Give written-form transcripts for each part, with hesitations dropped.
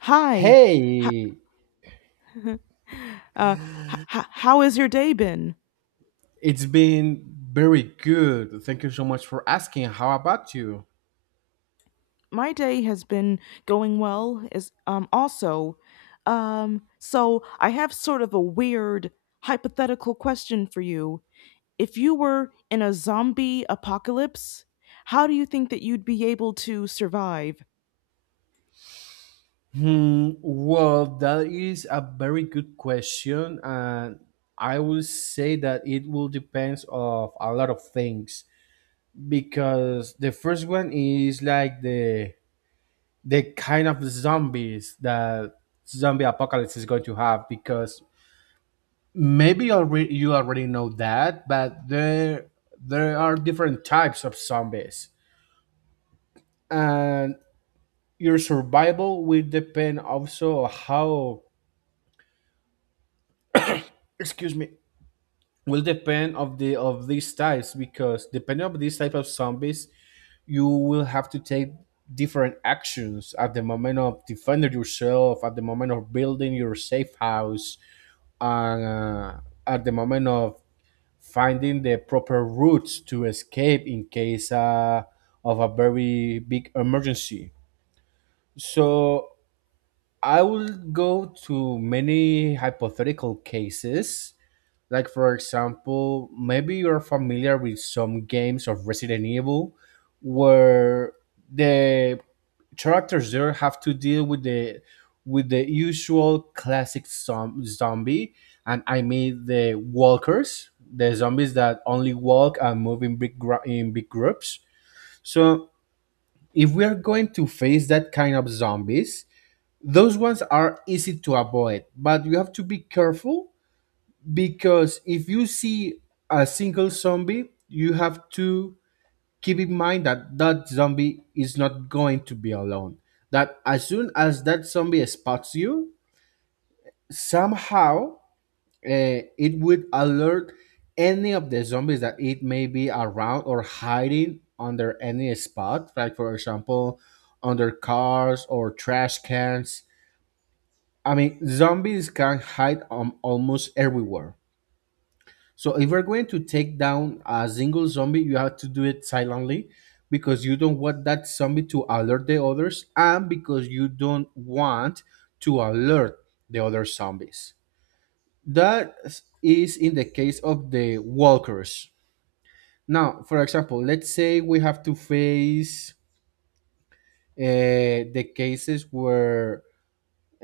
Hi. Hey, H- h- h- how has your day been? it's been very good. Thank you so much for asking. How about you? My day has been going well. So I have sort of a weird hypothetical question for you. If you were in a zombie apocalypse, how do you think that you'd be able to survive? Hmm, well, that is a very good question, and I will say that it will depends of a lot of things because the first one is like the kind of zombies that zombie apocalypse is going to have because maybe already you already know that, but there are different types of zombies. And your survival will depend also how, excuse me, will depend of these types because depending on these type of zombies you will have to take different actions at the moment of defending yourself, at the moment of building your safe house, and at the moment of finding the proper routes to escape in case of a very big emergency. So I will go to many hypothetical cases. Like, for example, maybe you're familiar with some games of Resident Evil where the characters there have to deal with the usual classic zombie. And I mean the walkers, the zombies that only walk and move in big in big groups. So if we are going to face that kind of zombies, those ones are easy to avoid, but you have to be careful because if you see a single zombie you have to keep in mind that that zombie is not going to be alone, that as soon as that zombie spots you somehow, it would alert any of the zombies that it may be around or hiding under any spot, like for example under cars or trash cans. I mean, zombies can hide almost everywhere. So if you're going to take down a single zombie, you have to do it silently, because you don't want that zombie to alert the others, and because you don't want to alert the other zombies. That is in the case of the walkers. Now, for example, let's say we have to face the cases where,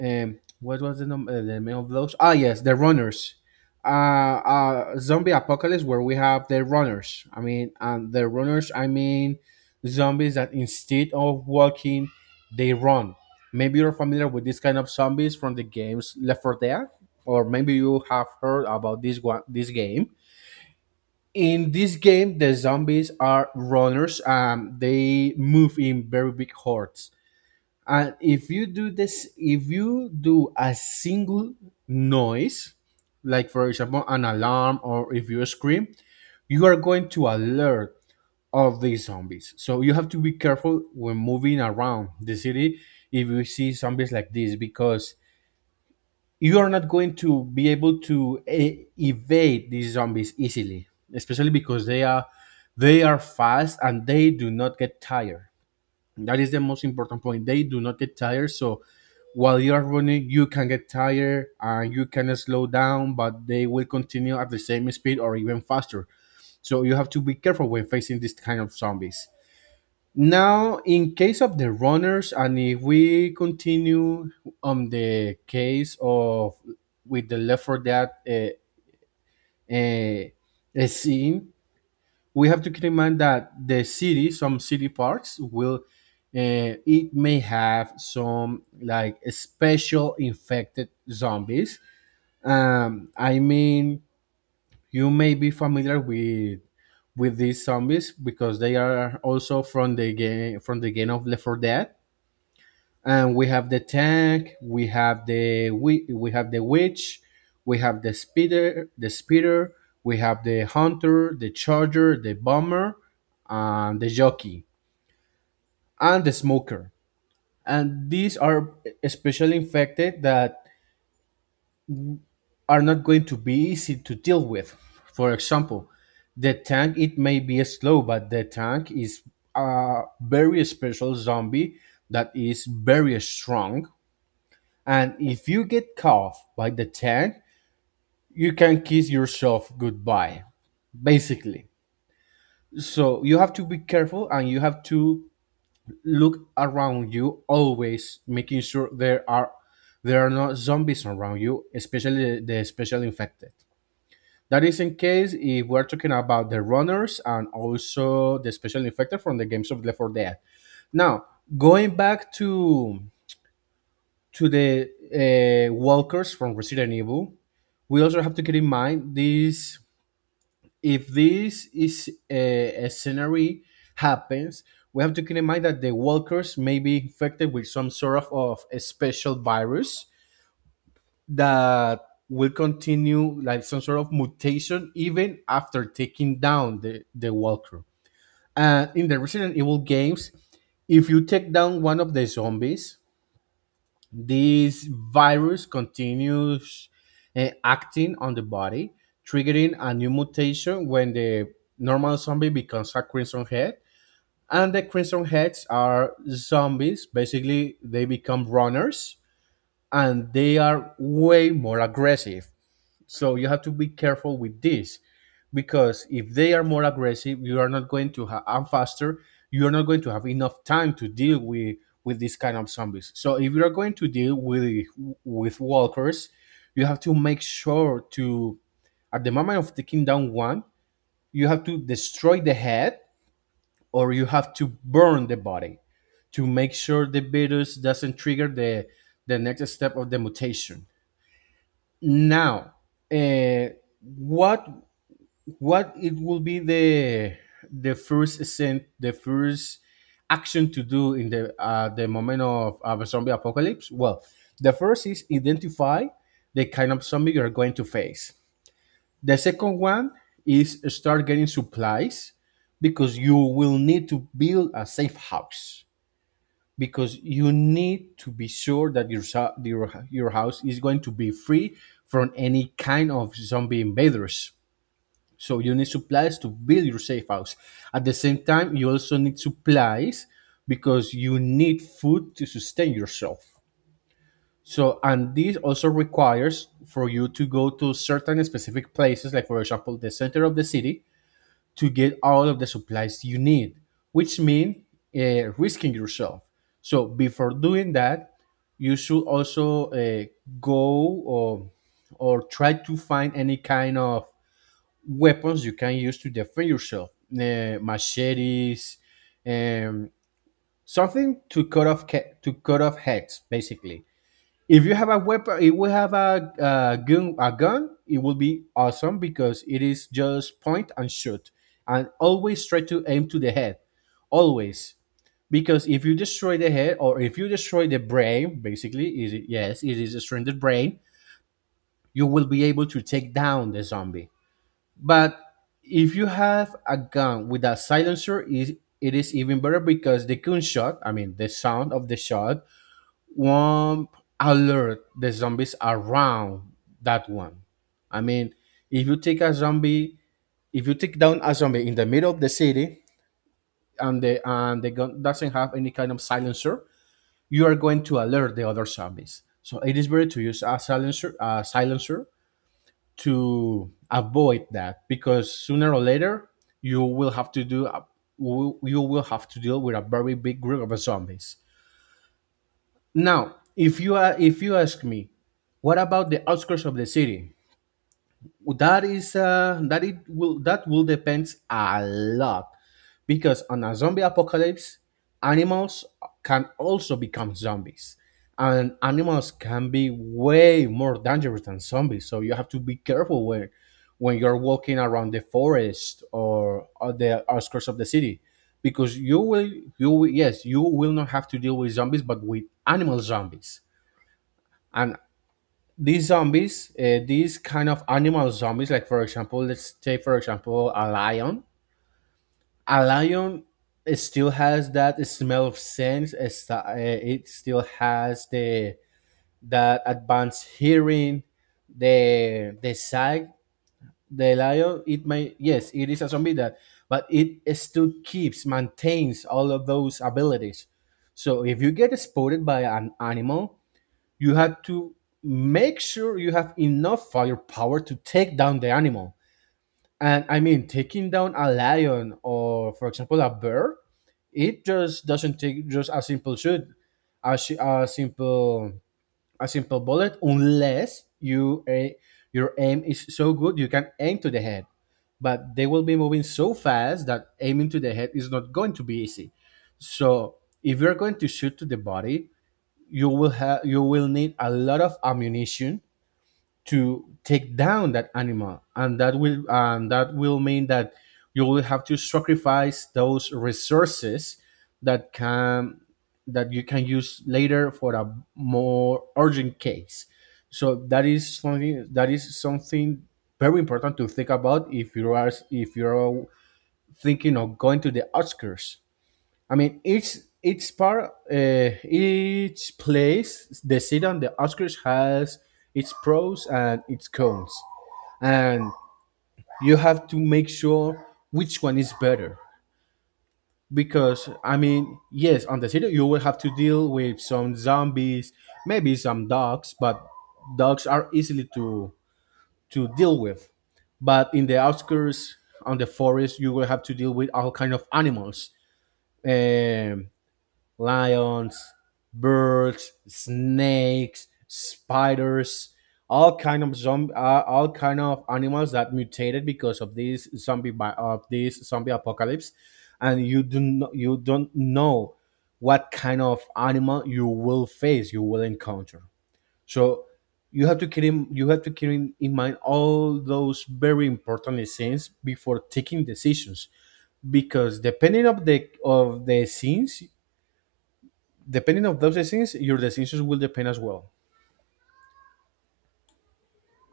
what was the the name of those? Ah, yes, the runners. Zombie apocalypse where we have the runners. I mean, and the runners. I mean, zombies that instead of walking, they run. Maybe you're familiar with this kind of zombies from the games Left 4 Dead, or maybe you have heard about this one, this game. In this game, the zombies are runners. They move in very big hordes. And if you do this, if you do a single noise, like for example an alarm, or if you scream, you are going to alert of these zombies. So you have to be careful when moving around the city if you see zombies like this, because you are not going to be able to evade these zombies easily, especially because they are fast and they do not get tired. That is the most important point, they do not get tired. So while you're running you can get tired and you can slow down, but they will continue at the same speed or even faster. So you have to be careful when facing this kind of zombies. Now, in case of the runners, and if we continue on the case of, with the left for that, scene, we have to keep in mind that the city, some city parks will, it may have some like special infected zombies. I mean, you may be familiar with these zombies because they are also from the game of Left 4 Dead. And we have the tank, we have we have the witch, we have the speeder, we have the hunter, the charger, the bomber, and the jockey, and the smoker. And these are especially infected that are not going to be easy to deal with. For example, the tank, it may be slow, but the tank is a very special zombie that is very strong. And if you get caught by the tank, you can kiss yourself goodbye, basically. So you have to be careful and you have to look around you always, making sure there are no zombies around you, especially the special infected. That is in case if we're talking about the runners and also the special infected from the games of Left 4 Dead. Now, going back to the walkers from Resident Evil, we also have to keep in mind this. If this is a scenario happens, we have to keep in mind that the walkers may be infected with some sort of a special virus that will continue like some sort of mutation even after taking down the walker. And in the Resident Evil games, if you take down one of the zombies, this virus continues acting on the body, triggering a new mutation when the normal zombie becomes a crimson head. And the crimson heads are zombies. Basically, they become runners and they are way more aggressive. So you have to be careful with this because if they are more aggressive, you are not going to have, and faster, you are not going to have enough time to deal with, these kind of zombies. So if you are going to deal with, walkers, you have to make sure to, at the moment of taking down one, you have to destroy the head, or you have to burn the body, to make sure the virus doesn't trigger the next step of the mutation. Now, uh, what what it will be the first scent, the first action to do in the, the moment of, a zombie apocalypse? Well, the first is identify the kind of zombie you're going to face. The second one is start getting supplies because you will need to build a safe house, because you need to be sure that your your house is going to be free from any kind of zombie invaders. So you need supplies to build your safe house. At the same time, you also need supplies because you need food to sustain yourself. So, and this also requires for you to go to certain specific places, like for example the center of the city, to get all of the supplies you need, which means risking yourself. So before doing that, you should also, go, or try to find any kind of weapons you can use to defend yourself, machetes, um, something to cut off, to cut off heads basically. If you have a weapon, if we have a gun, a gun, it will be awesome because it is just point and shoot. And always try to aim to the head, always, because if you destroy the head, or if you destroy the brain, basically is it, yes, it is destroying the brain, you will be able to take down the zombie. But if you have a gun with a silencer, is, it is even better, because the gunshot, I mean the sound of the shot, won't alert the zombies around that one. I mean, if you take a zombie, if you take down a zombie in the middle of the city, and the gun doesn't have any kind of silencer, you are going to alert the other zombies. So it is better to use a silencer, a silencer, to avoid that, because sooner or later you will have to do you will have to deal with a very big group of zombies. Now, if you are, if you ask me, what about the outskirts of the city? That is, that it will, that will depends a lot, because on a zombie apocalypse animals can also become zombies, and animals can be way more dangerous than zombies. So you have to be careful when you're walking around the forest, or the outskirts of the city, because you will, yes, you will not have to deal with zombies but with animal zombies. And these zombies, these kind of animal zombies, like for example, let's take for example a lion. A lion, it still has that smell of sense. It's, it still has the that advanced hearing, the sight. The lion, it may, yes, it is a zombie that, but it still keeps maintains all of those abilities. So if you get spotted by an animal, you have to make sure you have enough firepower to take down the animal. And I mean, taking down a lion, or, for example, a bear, it just doesn't take just a simple shoot, a, a simple, a simple bullet, unless you a your aim is so good you can aim to the head. But they will be moving so fast that aiming to the head is not going to be easy. So if you're going to shoot to the body, you will need a lot of ammunition to take down that animal, and that will mean that you will have to sacrifice those resources that can that you can use later for a more urgent case. So that is something very important to think about if you are if you're thinking of going to the Oscars. I mean, each part, each place, the seat on the Oscars has its pros and its cons, and you have to make sure which one is better. Because I mean, yes, on the city you will have to deal with some zombies, maybe some dogs, but dogs are easily to deal with. But in the outskirts, on the forest, you will have to deal with all kind of animals. Um, Lions, birds, snakes, spiders, all kind of animals that mutated because of this zombie apocalypse, and you do not, you don't know what kind of animal you will face, you will encounter. So you have to keep in mind all those very important scenes before taking decisions, because depending of the scenes, depending on those things, your decisions will depend as well.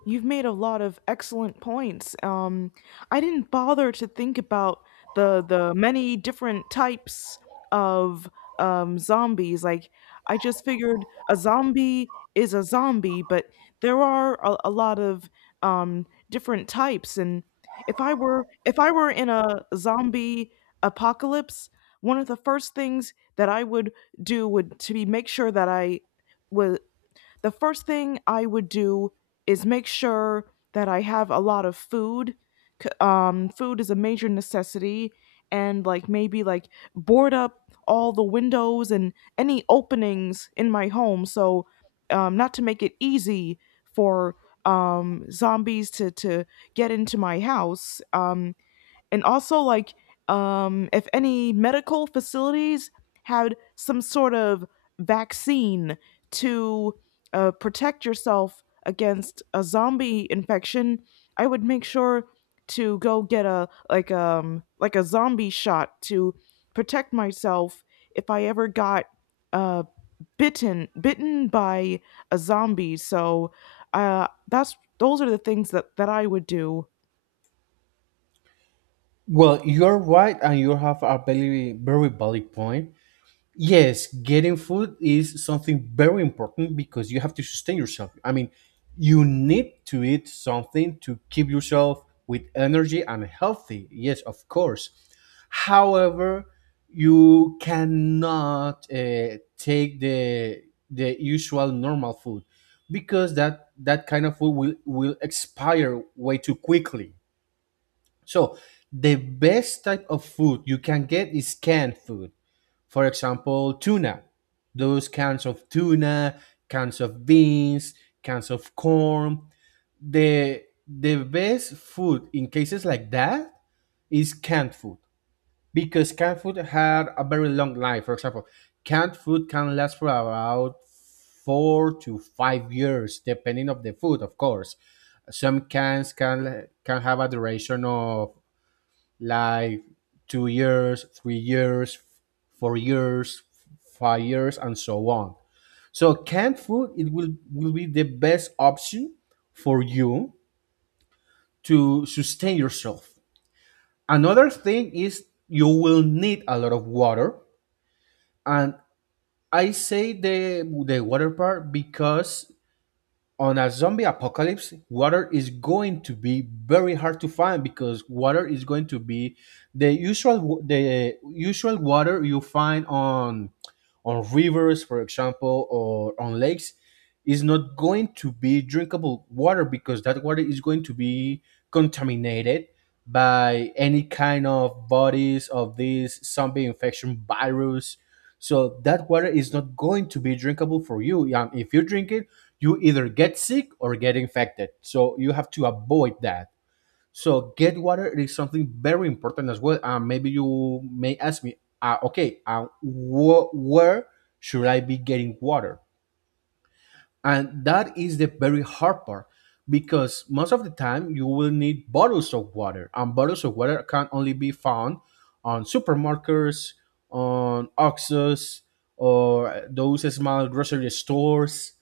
You've made a lot of excellent points. I didn't bother to think about the many different types of zombies. Like I just figured a zombie is a zombie, but there are a lot of different types. And if I were in a zombie apocalypse, one of the first things that I would do would to be make sure that I was the first thing I would do is make sure that I have a lot of food. Food is a major necessity, and like maybe like board up all the windows and any openings in my home, so not to make it easy for zombies to get into my house. And also if any medical facilities had some sort of vaccine to protect yourself against a zombie infection, I would make sure to go get a a zombie shot to protect myself if I ever got uh bitten by a zombie. So that's those are the things that I would do. Well, you are right, and you have a very, very valid point. Yes, getting food is something very important because you have to sustain yourself. I mean, you need to eat something to keep yourself with energy and healthy. Yes, of course. However, you cannot take the usual normal food, because that kind of food will expire way too quickly. So, the best type of food you can get is canned food, for example, tuna. Those cans of tuna, cans of beans, cans of corn. The best food in cases like that is canned food because canned food had a very long life. For example, canned food can last for about 4 to 5 years, depending of the food, of course. Some cans can have a duration of like 2 years, 3 years, 4 years, 5 years, and so on. So canned food, it will be the best option for you to sustain yourself. Another thing is you will need a lot of water, and I say the water part because on a zombie apocalypse, water is going to be very hard to find, because water is going to be the usual water you find on rivers, for example, or on lakes is not going to be drinkable water because that water is going to be contaminated by any kind of bodies of this zombie infection virus. So that water is not going to be drinkable for you. If you drink it, you either get sick or get infected. So you have to avoid that. So get water is something very important as well. And maybe you may ask me, okay, where should I be getting water? And that is the very hard part because most of the time you will need bottles of water, and bottles of water can only be found on supermarkets, on Oxus, or those small grocery stores.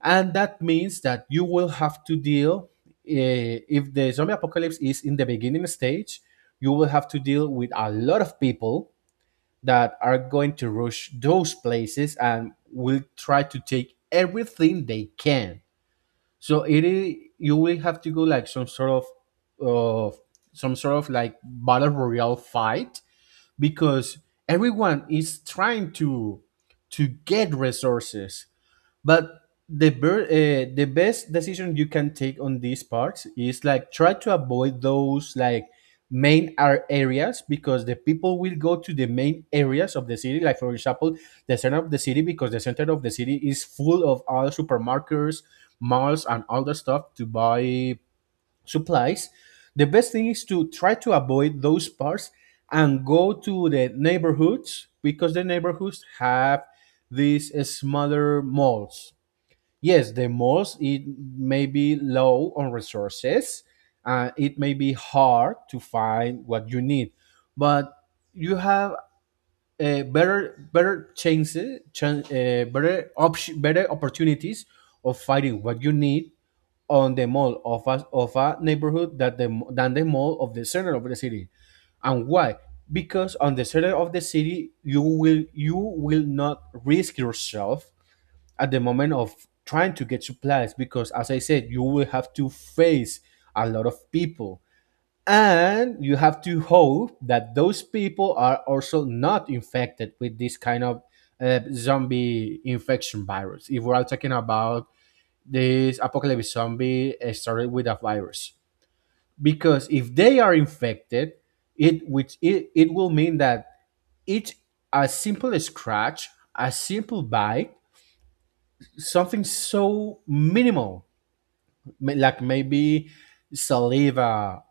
And that means that you will have to deal, if the zombie apocalypse is in the beginning stage, you will have to deal with a lot of people that are going to rush those places and will try to take everything they can. So it is you will have to go like of some sort of like battle royale fight, because everyone is trying to get resources. But the best decision you can take on these parts is like try to avoid those like areas, because the people will go to the main areas of the city, like for example the center of the city, because the center of the city is full of all supermarkets, malls, and all the stuff to buy supplies. The best thing is to try to avoid those parts and go to the neighborhoods, because the neighborhoods have these smaller malls. Yes, the most it may be low on resources. It may be hard to find what you need, but you have better chances, better option, better opportunities of finding what you need on the mall of a neighborhood that the than the mall of the center of the city. And why? Because on the center of the city, you will not risk yourself at the moment of trying to get supplies, because as I said you will have to face a lot of people, and you have to hope that those people are also not infected with this kind of zombie infection virus, if we're all talking about this apocalypse zombie started with a virus. Because if they are infected, it will mean that each a simple scratch, a simple bite, something so minimal, like maybe saliva,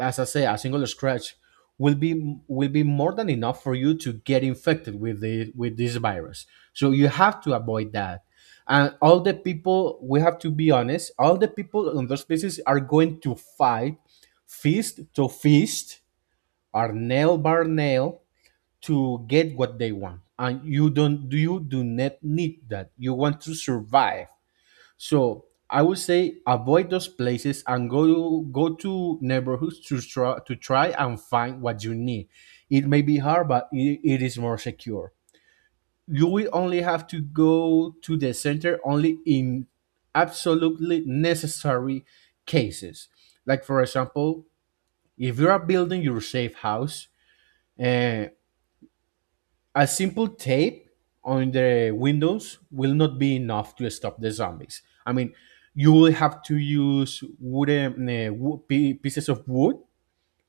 as I say a single scratch will be more than enough for you to get infected with this virus. So you have to avoid that. And all the people, we have to be honest, all the people on those places are going to fight fist to fist or nail by nail to get what they want, and you do not need that. You want to survive. So I would say avoid those places and go to neighborhoods to try and find what you need. It may be hard, but it is more secure. You will only have to go to the center only in absolutely necessary cases. Like for example, if you are building your safe house, uh, a simple tape on the windows will not be enough to stop the zombies. I mean, you will have to use pieces of wood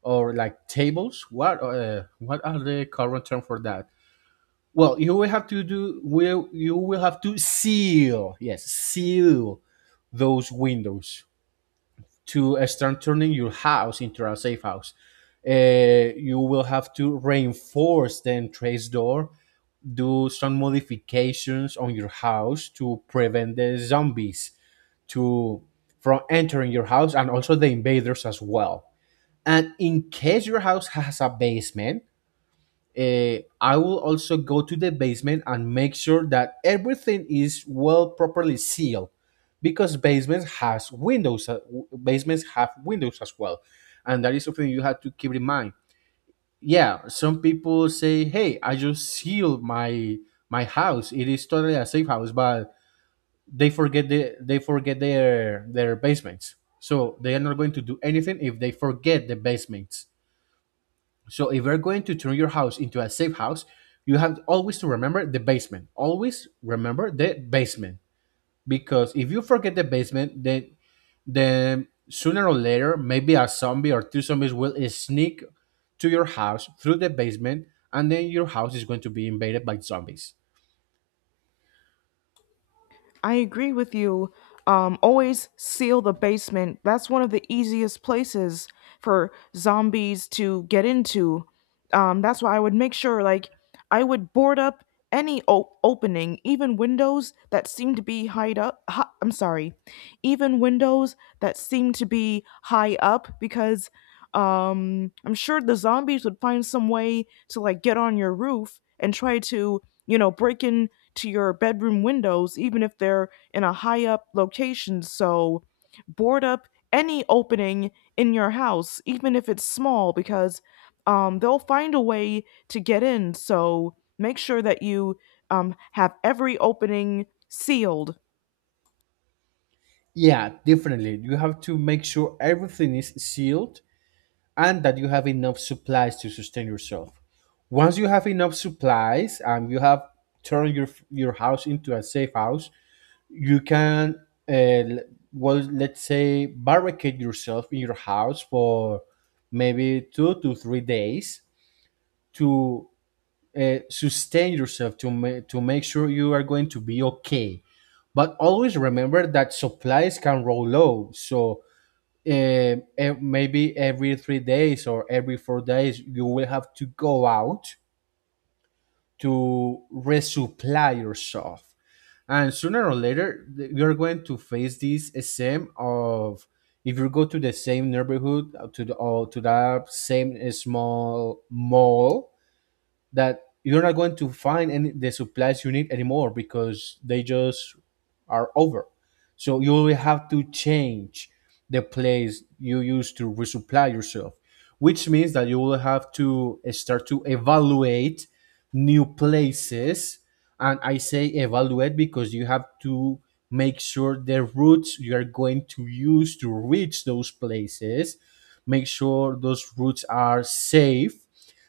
or like tables. What are the current term for that? Well, you will have to seal, yes, seal those windows to start turning your house into a safe house. You will have to reinforce the entrance door, do some modifications on your house to prevent the zombies to from entering your house, and also the invaders as well. And in case your house has a basement, I will also go to the basement and make sure that everything is well properly sealed, because basements has windows, basements have windows as well, and that is something you have to keep in mind. Yeah, some people say, hey, I just sealed my house, it is totally a safe house, but they forget they forget their basements. So they are not going to do anything if they forget the basements. So if we're going to turn your house into a safe house, you have always to remember the basement. Always remember the basement, because if you forget the basement, then sooner or later maybe a zombie or two zombies will sneak to your house through the basement, and then your house is going to be invaded by zombies. I agree with you. Always seal the basement. That's one of the easiest places for zombies to get into. That's why I would make sure, like, I would board up any opening, even windows that seem to be I'm sorry, even windows that seem to be high up, because I'm sure the zombies would find some way to like get on your roof and try to, you know, break in to your bedroom windows, even if they're in a high up location. So board up any opening in your house, even if it's small, because they'll find a way to get in. So make sure that you have every opening sealed. Yeah, definitely. You have to make sure everything is sealed and that you have enough supplies to sustain yourself. Once you have enough supplies and you have turned your house into a safe house, you can uh, l- well, let's say barricade yourself in your house for maybe 2 to 3 days to sustain yourself, to make sure you are going to be okay. But always remember that supplies can roll low, so maybe every 3 days or every 4 days you will have to go out to resupply yourself, and sooner or later you're going to face this same of if you go to the same neighborhood, to the or to that same small mall, that you're not going to find any the supplies you need anymore because they just are over. So you will have to change the place you use to resupply yourself, which means that you will have to start to evaluate new places. And I say evaluate because you have to make sure the routes you are going to use to reach those places, make sure those routes are safe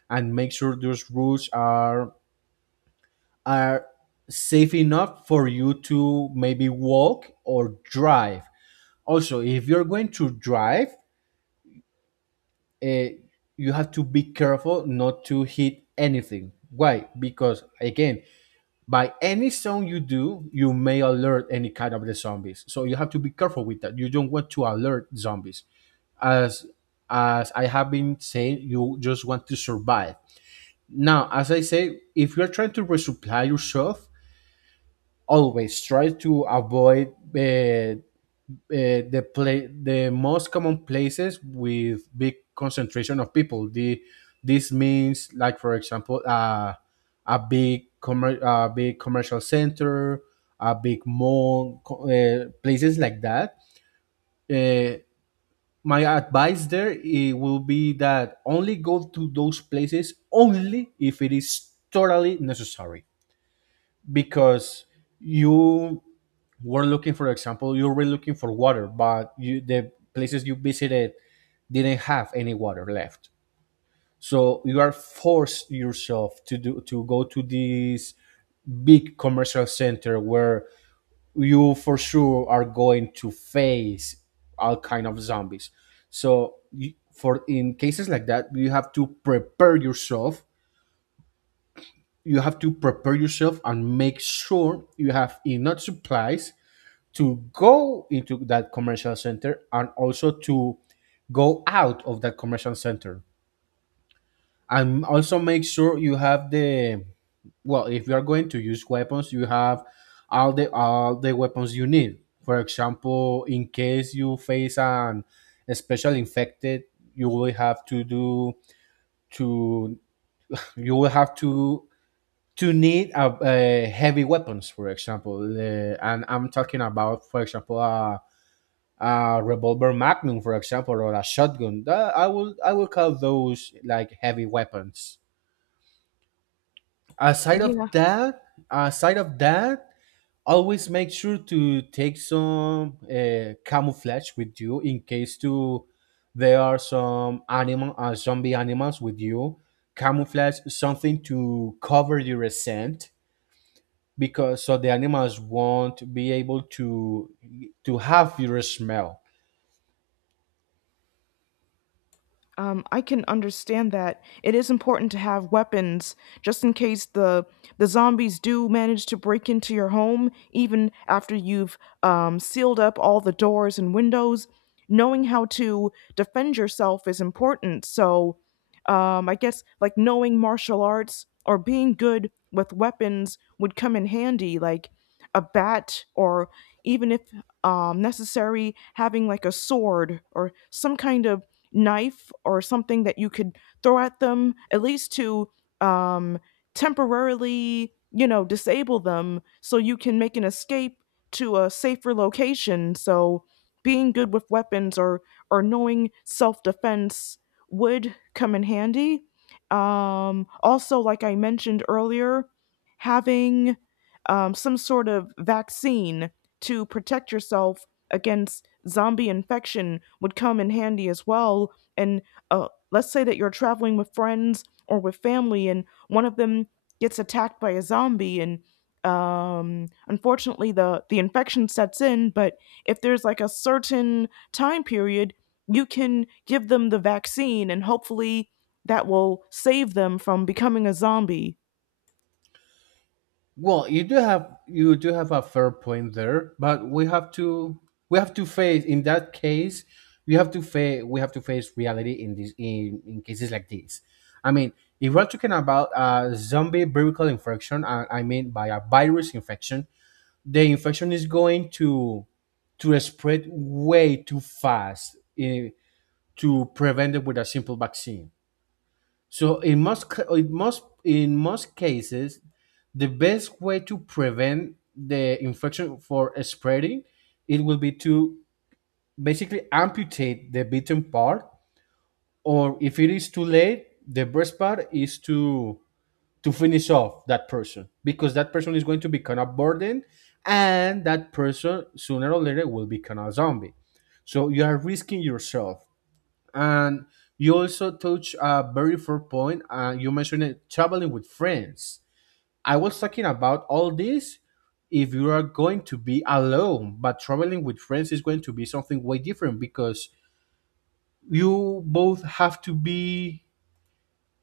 and make sure those routes are safe enough for you to maybe walk or drive. Also, if you're going to drive, uh, you have to be careful not to hit anything. Why? Because again, by any sound you do, you may alert any kind of the zombies. So you have to be careful with that. You don't want to alert zombies. As as I have been saying, you just want to survive. Now, as I say, if you're trying to resupply yourself, always try to avoid uh, uh, the most common places with big concentration of people. The this means like, for example, a big commercial center, a big mall, places like that. Uh, my advice there, it will be that only go to those places only if it is totally necessary. Because you were looking, for example, you were looking for water, but you, the places you visited didn't have any water left, so you are forced yourself to do to go to this big commercial center where you for sure are going to face all kind of zombies. So you, for in cases like that, you have to prepare yourself. You have to prepare yourself and make sure you have enough supplies to go into that commercial center, and also to go out of that commercial center, and also make sure you have the, well, if you are going to use weapons, you have all the weapons you need. For example, in case you face an a special infected, you will have to do to you will have to need a heavy weapons, for example, and I'm talking about, for example, a revolver magnum, for example, or a shotgun. That, I will call those like heavy weapons. Aside of Yeah. that, aside of that, always make sure to take some camouflage with you in case to there are some animal zombie animals with you. Camouflage, something to cover your scent, because so the animals won't be able to have your smell. I can understand that. It is important to have weapons just in case the zombies do manage to break into your home, even after you've sealed up all the doors and windows. Knowing how to defend yourself is important. So, I guess like knowing martial arts or being good with weapons would come in handy, like a bat or even if necessary, having like a sword or some kind of knife or something that you could throw at them, at least to um, temporarily, you know, disable them so you can make an escape to a safer location. So being good with weapons or knowing self defense would come in handy. Also, like I mentioned earlier, having some sort of vaccine to protect yourself against zombie infection would come in handy as well. And let's say that you're traveling with friends or with family, and one of them gets attacked by a zombie, and unfortunately the infection sets in. But if there's like a certain time period, you can give them the vaccine, and hopefully that will save them from becoming a zombie. Well, you do have a fair point there, but we have to face in that case. We have to face we have to face reality in this, in cases like this. I mean, if we're talking about a zombie viral infection, I mean by a virus infection, the infection is going to spread way too fast, eh, to prevent it with a simple vaccine. So in most ca- in most cases, the best way to prevent the infection for spreading, it will be to basically amputate the bitten part, or if it is too late, the best part is to finish off that person, because that person is going to become a burden, and that person sooner or later will become a zombie. So you are risking yourself, and you also touch a very fair point. You mentioned it, traveling with friends. I was talking about all this if you are going to be alone, but traveling with friends is going to be something way different, because you both have to be,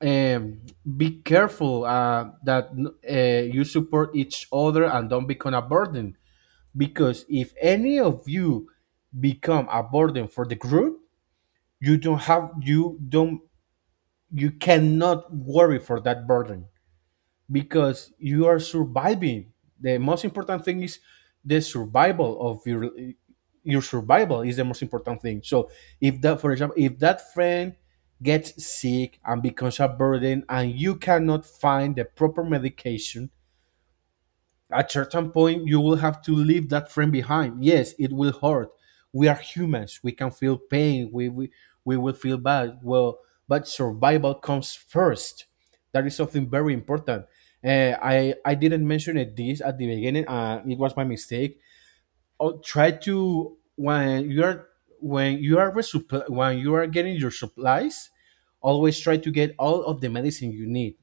um, be careful, that you support each other and don't become a burden. Because if any of you become a burden for the group, you don't, you cannot worry for that burden, because you are surviving. The most important thing is the survival of your survival is the most important thing. So if that, for example, if that friend gets sick and becomes a burden and you cannot find the proper medication, at certain point, you will have to leave that friend behind. Yes, it will hurt. We are humans. We can feel pain. We will feel bad. Well, but survival comes first. That is something very important. I didn't mention it this at the beginning. It was my mistake. Oh, try to, when you are resupply, when you are getting your supplies, always try to get all of the medicine you need,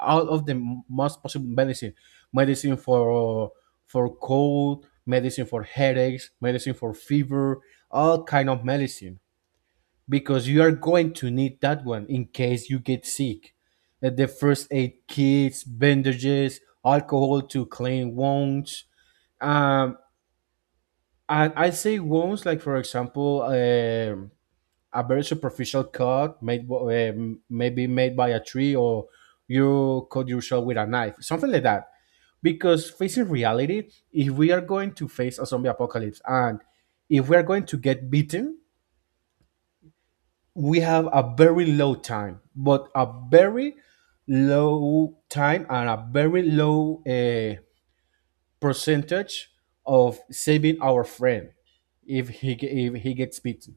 out of the most possible medicine, medicine for cold, medicine for headaches, medicine for fever, all kind of medicine, because you are going to need that one in case you get sick. The first aid kits, bandages, alcohol to clean wounds, um and I say wounds like, for example, a very superficial cut made, maybe made by a tree, or you cut yourself with a knife, something like that. Because, facing reality, if we are going to face a zombie apocalypse, and if we are going to get beaten, we have a very low time, but a very low time and a very low, percentage of saving our friend if if he gets beaten.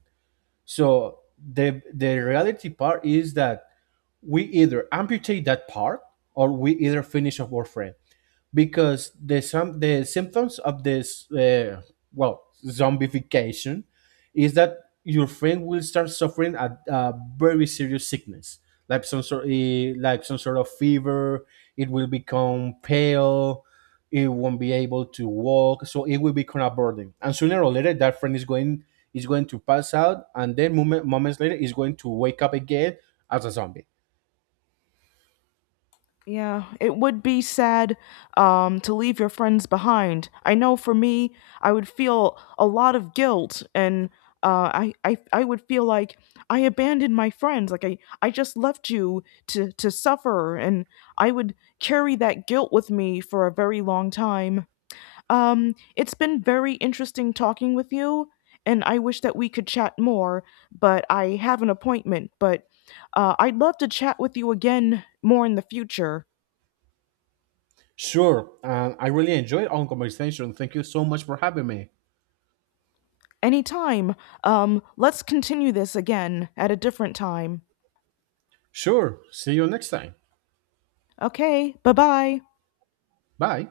So the reality part is that we either amputate that part, or we either finish off our friend, because the symptoms of this, well, zombification, is that your friend will start suffering a very serious sickness, like some sort, like some sort of fever. It will become pale, it won't be able to walk, so it will become a burden, and sooner or later that friend is going to pass out, and then moments later is going to wake up again as a zombie. Yeah, it would be sad to leave your friends behind. I know for me, I would feel a lot of guilt, and I would feel like I abandoned my friends, like I just left you to suffer, and I would carry that guilt with me for a very long time. It's been very interesting talking with you, and I wish that we could chat more, but I have an appointment. But I'd love to chat with you again more in the future. Sure, and I really enjoyed our conversation. Thank you so much for having me. Anytime. Let's continue this again at a different time. Sure, see you next time. Okay, bye bye. Bye.